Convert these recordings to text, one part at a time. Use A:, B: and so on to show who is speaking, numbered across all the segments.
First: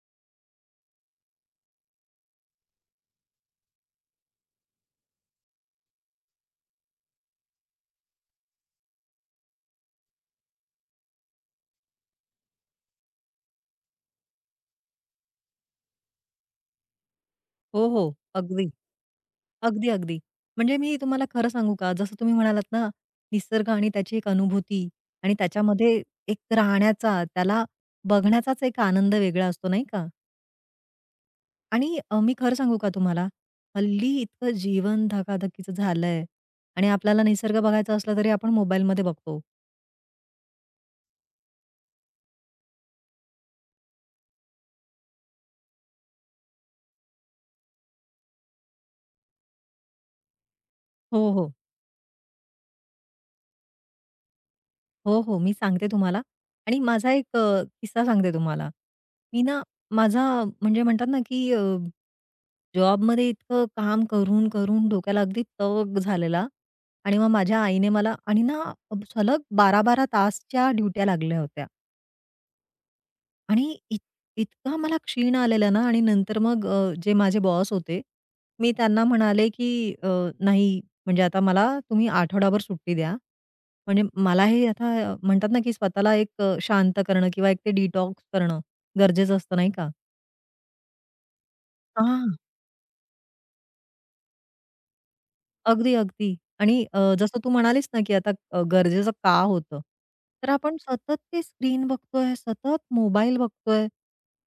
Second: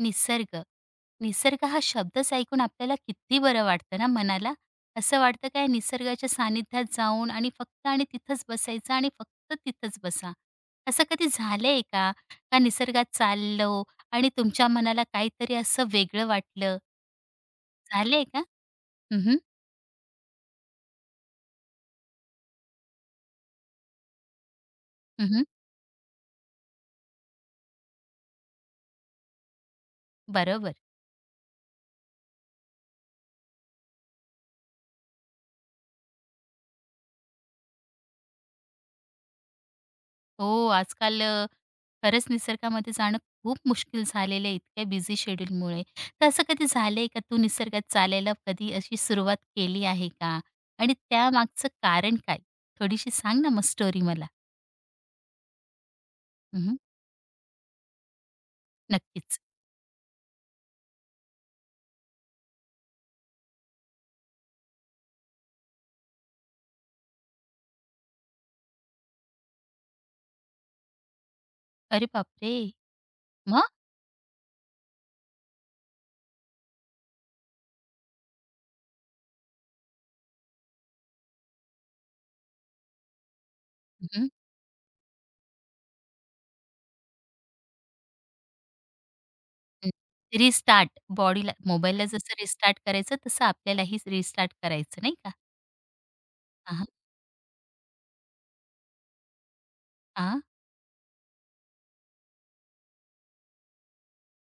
A: निसर्ग. निसर्ग हा शब्दच ऐकून आपल्याला किती बरं वाटतं ना मनाला. असं वाटतं काय निसर्गाच्या सानिध्यात जाऊन आणि फक्त आणि तिथंच बसायचं आणि फक्त तिथंच बसा. असं कधी झालंय का? का निसर्गात चाललो आणि तुमच्या मनाला काहीतरी असं वेगळं वाटलं?
B: हो, हो.
A: झालंय का?
B: अगदी.
A: हं, हं.
B: अगदी, अगदी. म्हणजे मी तुम्हाला खरं सांगू का, जसं तुम्ही म्हणालात ना, निसर्ग आणि त्याची एक अनुभूती आणि त्याच्यामध्ये एक राहण्याचा, त्याला बघण्याचाच एक आनंद वेगळा असतो, नाही का?
A: बरोबर.
B: आणि मी खरं सांगू का तुम्हाला, हल्ली इतकं जीवन धकाधकीचं झालंय आणि आपल्याला निसर्ग बघायचा असला तरी आपण मोबाईलमध्ये बघतो.
A: हो, आजकाल खरंच निसर्गामध्ये जाणं खूप मुश्किल झालेलं आहे इतक्या बिझी शेड्यूलमुळे. तर असं कधी झालंय का तू निसर्गात चालायला कधी अशी सुरुवात केली आहे का? आणि
B: हो, हो.
A: त्यामागचं कारण काय? थोडीशी सांग ना मग स्टोरी मला.
B: हो, हो. मी सांगते तुम्हाला
A: हं, हं.
B: आणि माझा एक किस्सा सांगते तुम्हाला.
A: नक्कीच.
B: मी ना माझा म्हणजे म्हणतात ना, की जॉबमध्ये इतकं काम करून, करून डोक्याला अगदी तग झालेला आणि मग माझ्या आईने मला आणि ना सलग 12-12 तासच्या ड्युट्या लागल्या होत्या
A: अरे बापरे! मग?
B: आणि इतका मला क्षीण आलेला ना आणि नंतर मग जे माझे बॉस होते, मी त्यांना म्हणाले, की "नाही, म्हणजे आता मला तुम्ही आठवडाभर सुट्टी द्या." म्हणजे मला हे आता म्हणतात ना, की स्वतःला एक शांत करणं किंवा एक ते डिटॉक्स करणं गरजेचं असतं, नाही का?
A: रिस्टार्ट बॉडीला मोबाईलला जसं
B: हा,
A: रिस्टार्ट करायचं तसं आपल्यालाही रिस्टार्ट करायचं नाही का?
B: अगदी, अगदी. आणि
A: हां, हां.
B: जसं तू म्हणालीस ना, की आता गरजेचं का होतं? तर आपण सतत ते स्क्रीन बघतोय, सतत मोबाईल बघतोय.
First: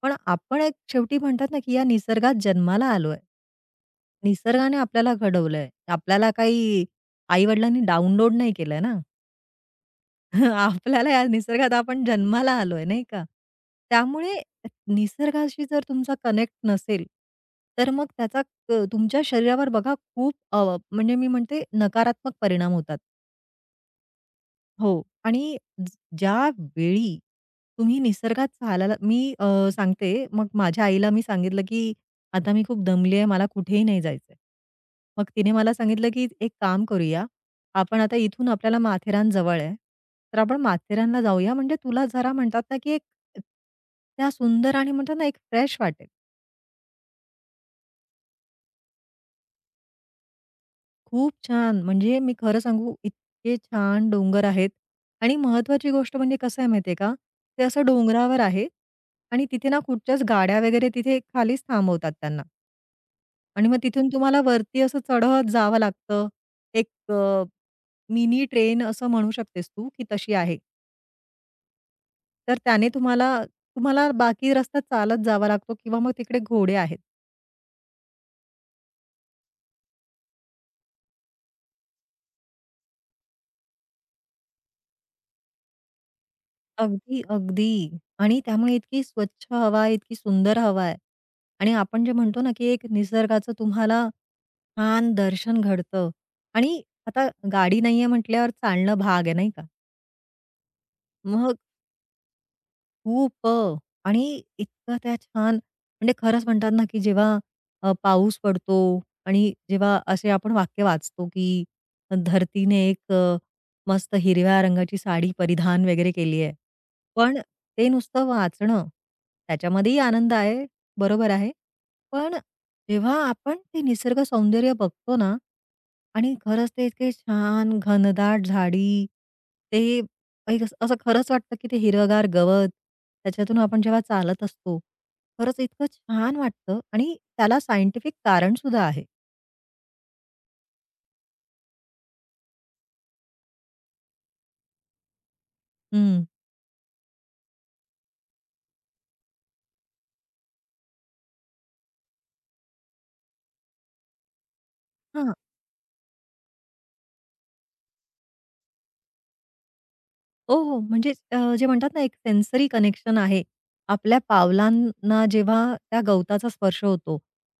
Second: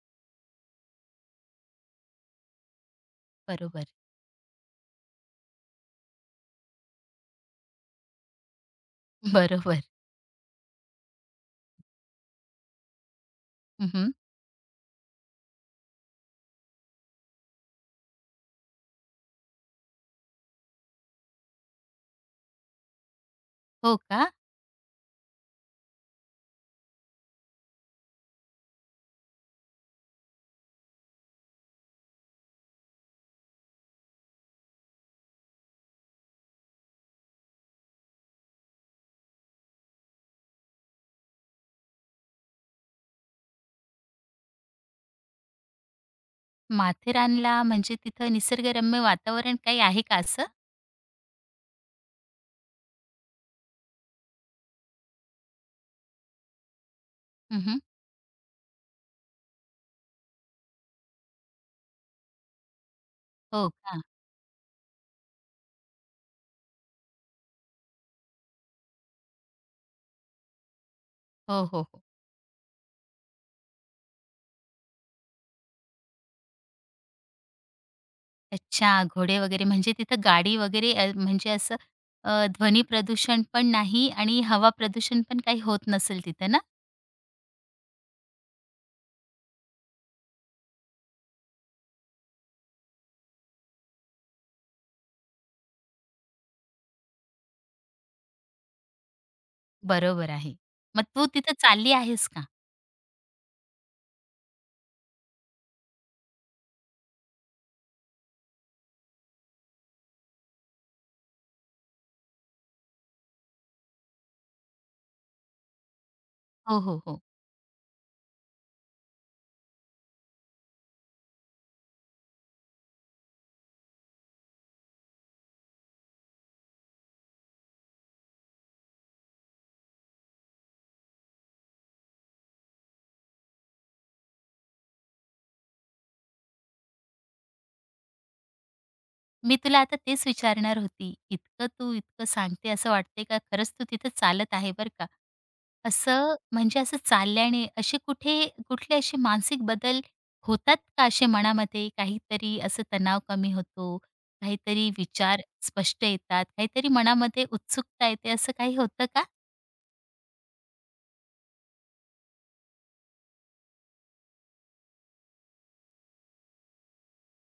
B: पण आपण एक शेवटी म्हणतात ना, की या निसर्गात जन्माला आलोय.
A: बरोबर.
B: निसर्गाने आपल्याला घडवलंय. आपल्याला काही आई-वडिलांनी डाउनलोड नाही केलंय ना.
A: बरोबर.
B: आपल्याला या निसर्गात आपण जन्माला आलोय, नाही का?
A: हं,
B: त्यामुळे निसर्गाशी जर तुमचा कनेक्ट नसेल, तर मग त्याचा तुमच्या शरीरावर बघा खूप म्हणजे मी म्हणते नकारात्मक परिणाम होतात.
A: हो का?
B: हो. आणि ज ज्यावेळी तुम्ही निसर्गात चालायला मी सांगते, मग माझ्या आईला मी सांगितलं, की "आता मी खूप दमली आहे, मला कुठेही नाही जायचंय." मग तिने मला सांगितलं, की "एक काम करूया, आपण आता इथून आपल्याला माथेरान जवळ आहे, तर आपण माथेरानला जाऊया, म्हणजे तुला जरा म्हणतात ना, की एक त्या सुंदर आणि म्हणतात ना, एक फ्रेश वाटेल."
A: माथेरानला म्हणजे तिथं निसर्गरम्य वातावरण काही आहे का असं?
B: खूप छान. म्हणजे मी खरं सांगू इतके छान डोंगर आहेत आणि महत्वाची गोष्ट म्हणजे कसं आहे माहिती का? ते
A: हं,
B: असं डोंगरावर आहे आणि तिथे ना कुठच्याच गाड्या वगैरे तिथे खालीच थांबवतात त्यांना आणि
A: हो
B: मग
A: का?
B: तिथून तुम्हाला वरती असं चढत जावं लागतं. एक मिनी ट्रेन असं म्हणू शकतेस तू, की तशी आहे.
A: हो, हो, हो.
B: तर त्याने तुम्हाला तुम्हाला बाकी रस्ता चालत जावा लागतो किंवा मग तिकडे घोडे आहेत.
A: अच्छा, घोडे वगैरे म्हणजे तिथं गाडी वगैरे म्हणजे असं अ, ध्वनी प्रदूषण पण नाही आणि हवा प्रदूषण पण काही होत नसेल तिथं ना?
B: अगदी, अगदी. आणि त्यामुळे इतकी स्वच्छ हवा आहे, इतकी सुंदर हवा आहे. आणि आपण जे म्हणतो ना, की एक निसर्गाचं तुम्हाला छान दर्शन घडतं आणि आता गाडी नाहीये म्हटल्यावर चालणं भाग आहे, नाही का?
A: बरोबर आहे. मग तू तिथं
B: मग
A: चालली आहेस का?
B: खूप आणि इतका त्या छान म्हणजे खरंच म्हणतात ना, की जेव्हा पाऊस पडतो आणि जेव्हा असे आपण वाक्य वाचतो, की धरतीने एक मस्त हिरव्या रंगाची साडी परिधान वगैरे केली आहे.
A: हो, हो, हो.
B: पण ते नुसतं वाचणं, त्याच्यामध्येही आनंद आहे, बरोबर आहे. पण जेव्हा आपण ते निसर्ग सौंदर्य बघतो ना आणि खरंच ते इतके छान घनदाट झाडी, ते एक असं असं खरंच वाटतं, की ते हिरवंगार गवत, त्याच्यातून आपण जेव्हा चालत असतो, खरंच इतकं छान वाटतं आणि त्याला सायंटिफिक कारण सुद्धा आहे.
A: मी तुला आता तेच विचारणार होती. इतकं तू इतकं सांगते असं वाटतंय का खरंच तू तिथं चालत आहे बरं का.
B: हं.
A: असं म्हणजे असं चालल्याने असे कुठे कुठले असे मानसिक बदल होतात का असे मनामध्ये? काहीतरी असं तणाव कमी होतो, काहीतरी
B: हां.
A: विचार स्पष्ट येतात, काहीतरी मनामध्ये उत्सुकता येते असं काही होतं का?
B: हो, हो. म्हणजे जे म्हणतात ना, एक सेन्सरी कनेक्शन आहे. आपल्या पावलांना जेव्हा त्या गवताचा स्पर्श होतो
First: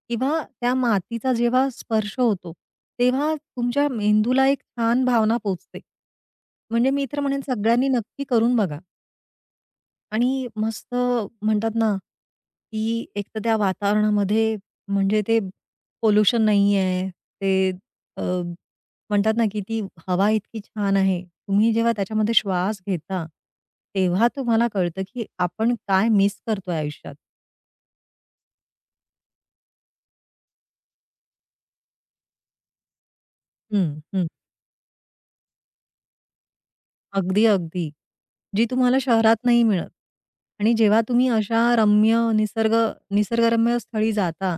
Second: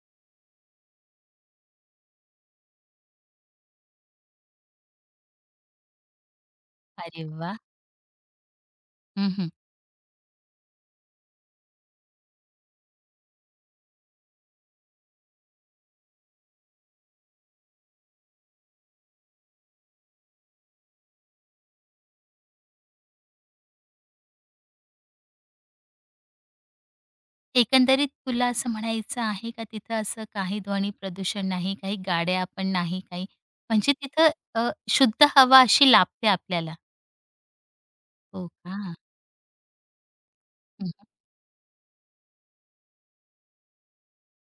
B: किंवा त्या मातीचा जेव्हा स्पर्श होतो, तेव्हा तुमच्या मेंदूला एक छान भावना पोहोचते. म्हणजे मी तर
A: अरे
B: म्हणेन
A: वाह!
B: सगळ्यांनी नक्की करून बघा.
A: हं,
B: आणि मस्त म्हणतात ना, की एक तर त्या वातावरणामध्ये म्हणजे ते पोल्युशन नाहीये. ते अ, म्हणतात ना, की ती हवा इतकी छान आहे. तुम्ही जेव्हा त्याच्यामध्ये श्वास घेता, तेव्हा तुम्हाला कळतं, की आपण काय मिस करतोय आयुष्यात.
A: एकंदरीत तुला असं म्हणायचं आहे का तिथं असं काही ध्वनी प्रदूषण नाही, काही गाड्या पण नाही काही.
B: हं,
A: म्हणजे
B: हं.
A: तिथं शुद्ध हवा अशी लाभते आपल्याला.
B: अगदी, अगदी.
A: हो
B: जी
A: का?
B: तुम्हाला शहरात नाही मिळत. आणि
A: हं.
B: जेव्हा तुम्ही अशा रम्य निसर्गरम्य स्थळी जाता,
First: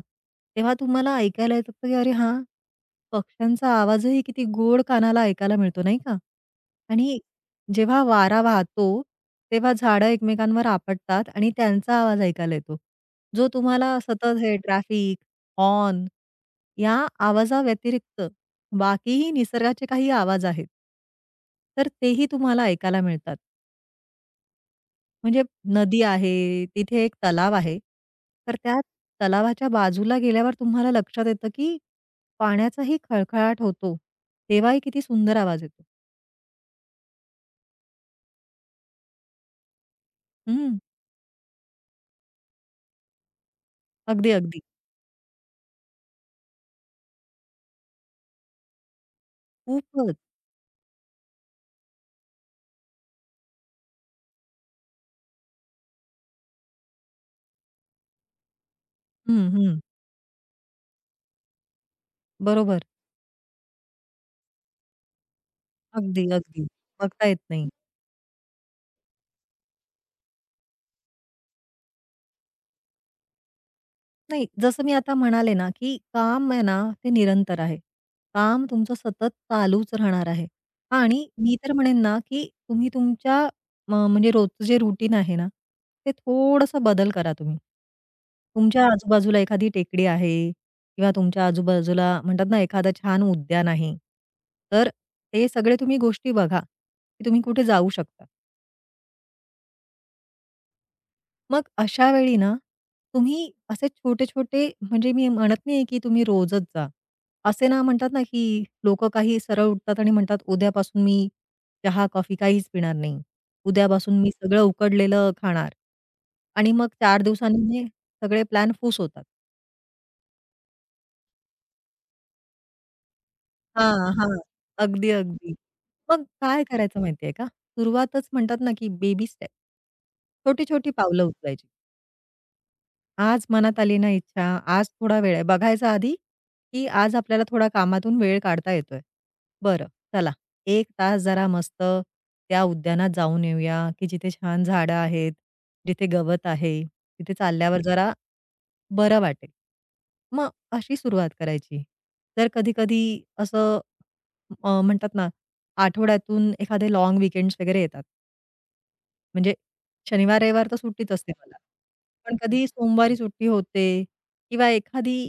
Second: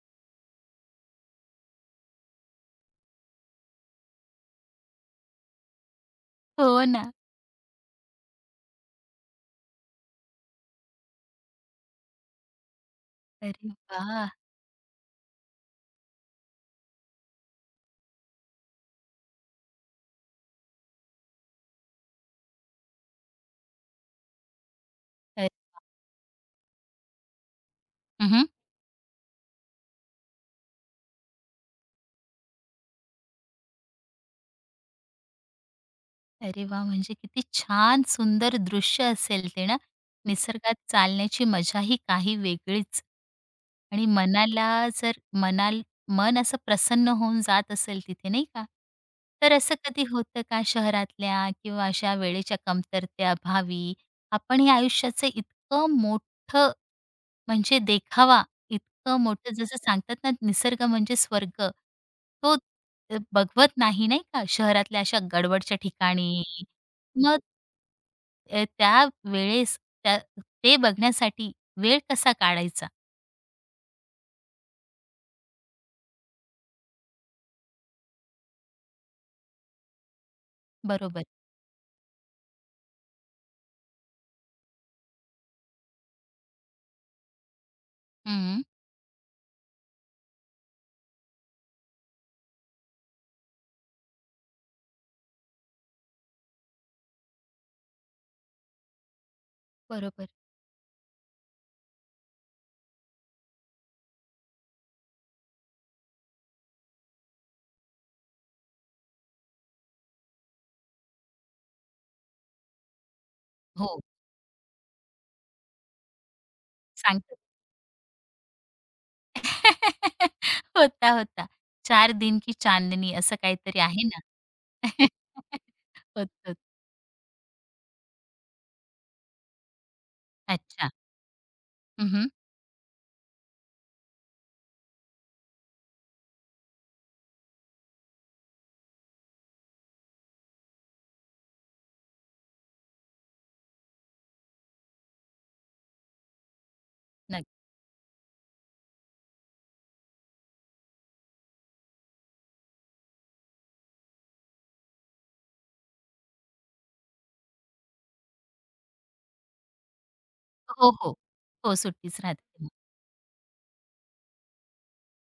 B: तेव्हा तुम्हाला ऐकायला येत असतं, की अरे हां, पक्ष्यांचा आवाजही किती गोड कानाला ऐकायला मिळतो, नाही का?
A: हो ना.
B: आणि जेव्हा वारा वाहतो, तेव्हा झाडं एकमेकांवर आपटतात आणि त्यांचा आवाज ऐकायला येतो. जो
A: अरे
B: तुम्हाला
A: वाह!
B: सतत हे ट्रॅफिक, हॉर्न या आवाजाव्यतिरिक्त बाकीही निसर्गाचे काही आवाज आहेत. तर तेही तुम्हाला ऐकायला मिळतात. म्हणजे
A: अ
B: नदी आहे, तिथे एक तलाव आहे. तर त्या तलावाच्या बाजूला गेल्यावर तुम्हाला लक्षात येतं, की पाण्याचाही खळखळाट होतो. तेव्हाही किती सुंदर आवाज येतो.
A: अरे वा म्हणजे किती छान सुंदर दृश्य असेल ते ना? निसर्गात
B: हं.
A: चालण्याची मजा ही काही वेगळीच. आणि
B: अगदी, अगदी.
A: मनाला जर मनाल मन असं प्रसन्न होऊन जात असेल तिथे नाही का? तर असं कधी
B: खूपच.
A: होतं का शहरातल्या किंवा अशा वेळेच्या कमतरतेअभावी आपण हे आयुष्याचं इतकं मोठं म्हणजे देखावा इतकं
B: हं,
A: मोठं जसं
B: हं.
A: सांगतात ना, निसर्ग म्हणजे स्वर्ग. तो
B: बरोबर.
A: बघवत नाही, नाही का, शहरातल्या अशा गडबडच्या
B: अगदी,
A: ठिकाणी.
B: अगदी. बघता येत
A: मग
B: नाही.
A: त्यावेळेस त्या ते बघण्यासाठी वेळ कसा काढायचा?
B: नाही, जसं मी आता म्हणाले ना, की काम आहे ना, ते निरंतर आहे. काम तुमचं सतत चालूच राहणार आहे आणि
A: बरोबर.
B: मी तर म्हणेन ना, की तुम्ही तुमच्या म्हणजे रोजचं जे रुटीन आहे ना, ते थोडंसं बदल करा तुम्ही.
A: हं.
B: तुमच्या आजूबाजूला एखादी टेकडी आहे किंवा तुमच्या आजूबाजूला म्हणतात ना, एखादं छान उद्यान आहे. तर ते सगळे तुम्ही गोष्टी बघा, की तुम्ही कुठे जाऊ शकता.
A: बरोबर.
B: मग अशा वेळी ना, तुम्ही असे छोटे-छोटे म्हणजे मी म्हणत नाहीये, की तुम्ही रोजच जा. असे ना म्हणतात ना, की लोक काही सरळ उठतात आणि म्हणतात, "उद्यापासून मी चहा, कॉफी काहीच पिणार नाही.
A: हो,
B: उद्यापासून मी सगळं उकडलेलं खाणार." आणि मग 4
A: सांगते.
B: दिवसांनी ते सगळे प्लॅन फूस होतात.
A: होता, होता. चार दिन की चांदनी असं काहीतरी आहे
B: हां,
A: ना?
B: हां. अगदी, अगदी. मग
A: होतं.
B: काय करायचं माहितीये का? सुरुवातच म्हणतात ना, की बेबी स्टेप.
A: अच्छा.
B: छोटी-छोटी पावलं उचलायची.
A: हं,
B: आज मनात आली ना इच्छा, आज थोडा वेळ आहे. बघायचा आधी, की आज आपल्याला थोडा कामातून वेळ काढता येतोय. बरं, चला 1 तास जरा मस्त त्या उद्यानात जाऊन येऊया, की जिथे छान झाडं आहेत, जिथे गवत आहे, तिथे
A: नक्की.
B: चालल्यावर जरा बरं वाटेल. मग अशी सुरुवात करायची. तर कधी-कधी असं म्हणतात ना, आठवड्यातून एखादे लाँग वीकेंड्स वगैरे येतात. म्हणजे शनिवार, रविवार तर
A: हो,
B: सुट्टीच
A: हो.
B: असते मला.
A: हो, सुट्टीच
B: पण कधी
A: राहते.
B: सोमवारी सुट्टी होते किंवा एखादी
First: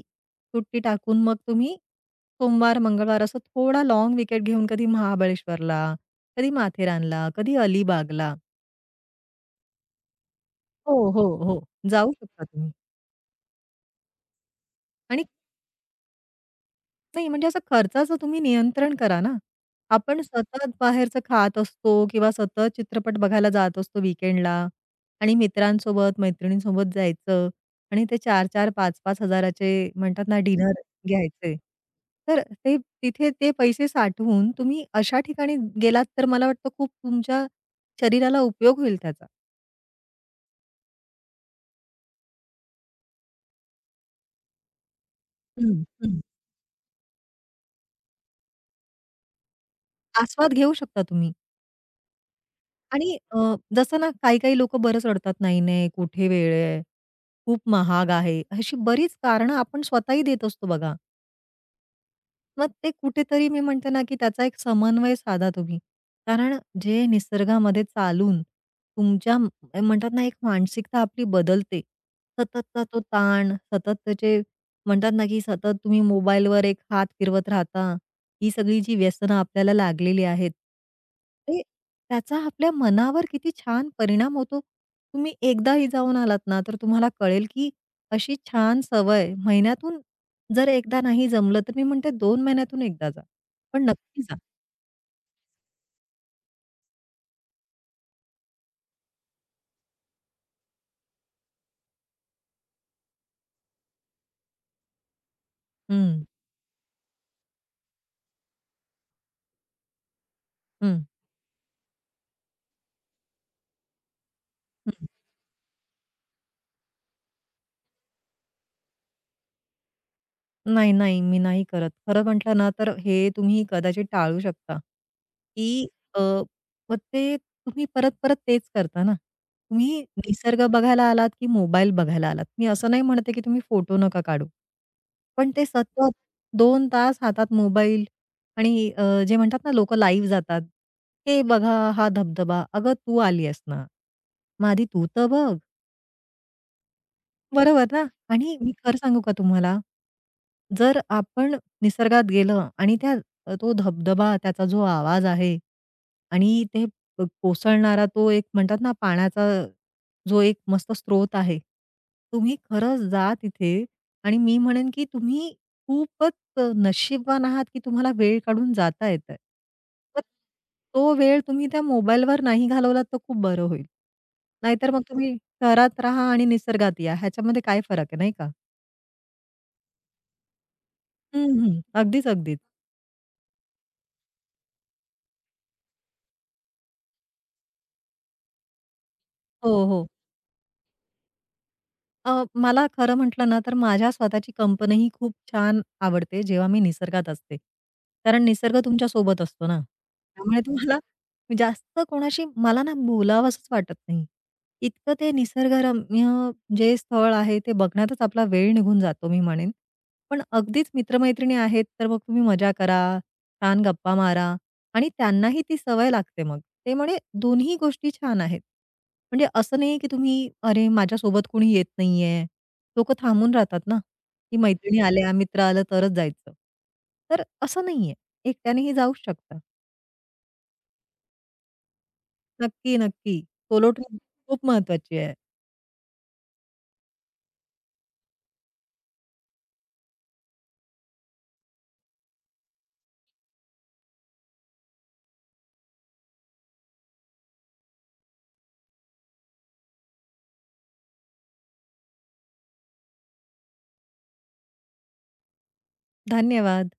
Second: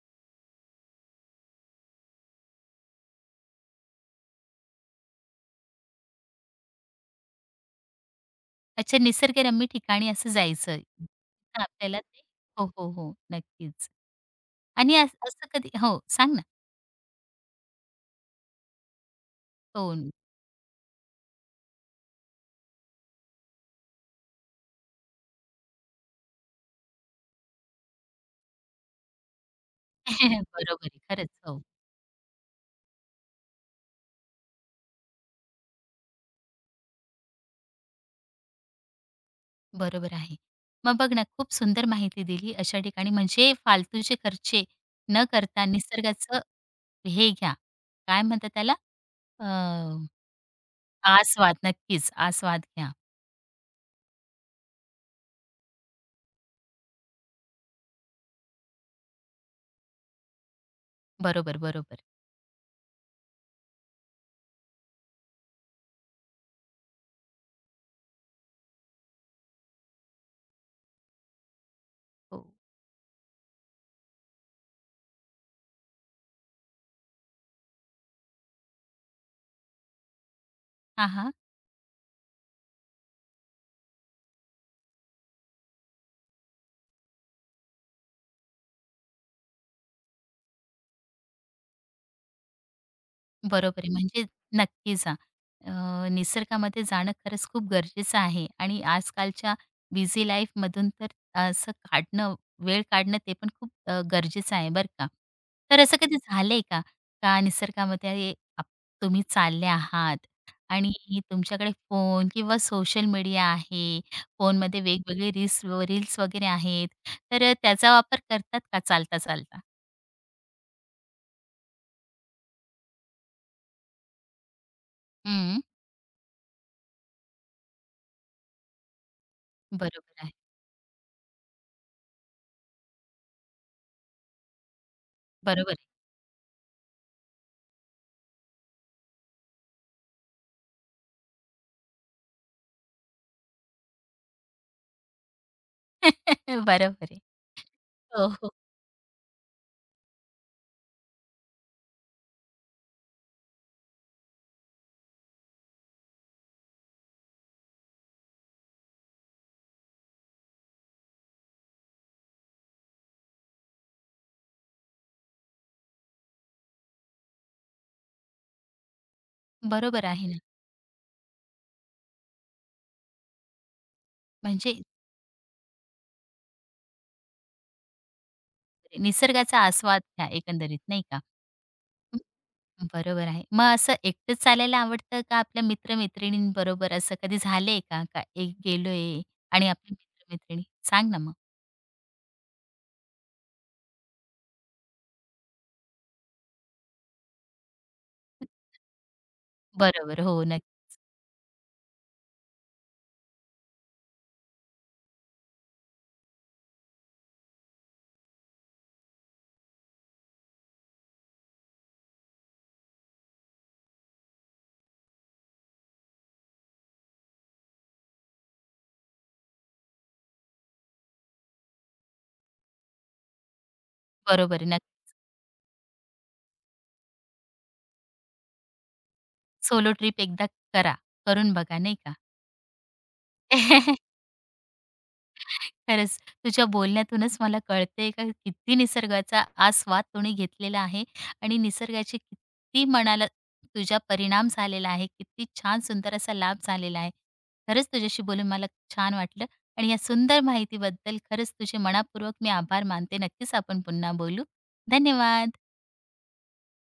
B: सुट्टी टाकून मग तुम्ही सोमवार, मंगळवार असं थोडा लाँग वीकेंड घेऊन कधी महाबळेश्वरला, कधी माथेरानला, कधी अलिबागला
A: अच्छा, निसर्गरम्य ठिकाणी असं जायचं.
B: हो, हो,
A: तर
B: हो.
A: आपल्याला
B: जाऊ
A: ते
B: शकता
A: हो,
B: तुम्ही
A: हो, हो. नक्कीच. आणि अस
B: आणि
A: असं कधी हो, सांग ना.
B: नाही, म्हणजे असं खर्चाचं तुम्ही नियंत्रण करा ना.
A: हो. न-
B: आपण सतत बाहेरचं खात असतो किंवा सतत चित्रपट बघायला जात असतो वीकेंडला आणि मित्रांसोबत, मैत्रिणींसोबत जायचं आणि ते 4-4, 5-5 हजाराचे म्हणतात ना डिनर
A: बरोबर आहे. खरंच.
B: घ्यायचे.
A: हो,
B: तर ते तिथे ते पैसे साठवून तुम्ही अशा ठिकाणी गेलात तर मला वाटतं खूप तुमच्या शरीराला उपयोग होईल त्याचा.
A: बरोबर आहे. मग बघ ना, खूप सुंदर माहिती दिली. अशा ठिकाणी म्हणजे फालतूचे खर्चे न करता
B: हं, हं.
A: निसर्गाचं हे घ्या, काय म्हणतात त्याला? अ,
B: आस्वाद घेऊ शकता तुम्ही.
A: आस्वाद. नक्कीच, आस्वाद घ्या.
B: आणि जसं ना काही-काही लोकं बरंच रडतात, "नाही-नाही, कुठे वेळ आहे, खूप महाग आहे." अशी बरीच कारणं आपण स्वतःही देत असतो बघा.
A: बरोबर, बरोबर.
B: मग ते कुठेतरी मी म्हणते ना, की त्याचा एक समन्वय साधा तुम्ही. कारण जे निसर्गामध्ये चालून तुमच्या म्हणतात ना, एक मानसिकता आपली बदलते.
A: हो.
B: सततचा तो ताण, सतत त्याचे म्हणतात ना, की सतत तुम्ही मोबाईलवर एक हात फिरवत राहता. ही सगळी जी व्यसनं आपल्याला लागलेली आहेत,
A: हां, हां.
B: ते त्याचा आपल्या मनावर किती छान परिणाम होतो. तुम्ही एकदाही जाऊन आलात ना, तर तुम्हाला कळेल, की अशी छान सवय महिन्यातून जर एकदा नाही जमलं, तर मी म्हणते 2 महिन्यातून एकदा जा.
A: बरोबर
B: पण
A: आहे.
B: नक्की
A: म्हणजे
B: जा.
A: नक्की जा. निसर्गामध्ये जाणं खरंच खूप गरजेचं आहे आणि आजकालच्या बिझी लाईफमधून तर असं काढणं, वेळ काढणं ते पण खूप गरजेचं आहे बरं का. तर असं कधी
B: हं,
A: झालंय का? का निसर्गामध्ये तुम्ही चालले आहात आणि
B: हं,
A: तुमच्याकडे फोन किंवा सोशल मीडिया आहे, फोनमध्ये
B: हं.
A: वेगवेगळे रील्स रील्स वगैरे आहेत, तर त्याचा वापर करतात का चालता-चालता?
B: नाही, नाही. मी नाही करत. खरं म्हटलं ना, तर हे तुम्ही कदाचित टाळू शकता,
A: हं,
B: की अ, मग ते तुम्ही परत-परत तेच करता ना. तुम्ही
A: बरोबर आहे.
B: निसर्ग बघायला आलात, की मोबाईल बघायला आलात. मी असं नाही म्हणते, की तुम्ही फोटो नका काढू. पण ते
A: बरोबर आहे.
B: सतत 2 तास हातात मोबाईल आणि जे म्हणतात ना, लोकं लाईव्ह जातात. "हे बघा, हा धबधबा." अगं, तू आली आहेस ना. मग आधी तू तर बघ.
A: बरोबर आहे.
B: बरोबर ना
A: हो, हो.
B: आणि मी खरं सांगू का तुम्हाला? जर आपण निसर्गात गेलं आणि तो धबधबा, त्याचा जो आवाज आहे आणि ते कोसळणारा तो एक म्हणतात ना पाण्याचा जो एक मस्त स्रोत आहे. तुम्ही खरंच जा तिथे आणि मी म्हणेन की तुम्ही खूपच नशीबवान आहात की तुम्हाला वेळ काढून जाता येतंय.
A: बरोबर
B: मग
A: आहे ना.
B: तो वेळ तुम्ही त्या मोबाईलवर नाही घालवलात तर खूप बरं होईल.
A: म्हणजे
B: नाहीतर मग तुम्ही शहरात राहा आणि निसर्गात या, ह्याच्यामध्ये काय फरक आहे, नाही का?
A: निसर्गाचा आस्वाद घ्या एकंदरीत नाही का?
B: हं, हं. अगदीच, अगदीच.
A: हं, बरोबर आहे. मग असं एकटंच चालायला आवडतं का आपल्या मित्र-मैत्रिणींबरोबर असं कधी झालंय का? का एक गेलोय आणि
B: हो,
A: आपले
B: हो.
A: मित्र सांग ना मग?
B: मला खरं म्हटलं ना, तर माझ्या स्वतःची कंपनी ही खूप छान आवडते, जेव्हा मी निसर्गात असते. कारण निसर्ग तुमच्या सोबत असतो ना,
A: बरोबर. हो,
B: त्यामुळे
A: नक्की.
B: तुम्हाला जास्त कोणाशी मला ना बोलावंसंच वाटत नाही. इतकं ते निसर्गरम्य जे स्थळ आहे, ते बघण्यातच आपला वेळ निघून जातो, मी म्हणेन. पण अगदीच मित्र आहेत, तर मग तुम्ही मजा करा, छान गप्पा मारा. आणि त्यांनाही ती सवय लागते मग. ते म्हणे दोन्ही गोष्टी छान आहेत. म्हणजे असं नाही की तुम्ही "अरे, माझ्यासोबत कोणी येत नाहीये." लोकं थांबून राहतात ना,
A: बरोबर
B: की
A: आहे. नक्की.
B: मैत्रिणी आल्या, मित्र आलं तरच जायचं. तर असं नाहीये. एकट्यानेही जाऊच शकता.
A: सोलो ट्रिप एकदा करा. करून बघा नाही का?
B: नक्की, नक्की. सोलो ट्रिप खूप महत्वाची आहे.
A: खरंच तुझ्या बोलण्यातूनच मला कळतंय का किती निसर्गाचा आस्वाद तुम्ही घेतलेला आहे आणि निसर्गाचे किती मनाला तुझ्या परिणाम झालेला आहे किती छान सुंदर असा लाभ झालेला आहे खरंच तुझ्याशी बोलून मला छान वाटलं आणि या सुंदर माहितीबद्दल खरंच तुझे मनापूर्वक मी आभार मानते नक्कीच आपण पुन्हा बोलू धन्यवाद.
B: धन्यवाद.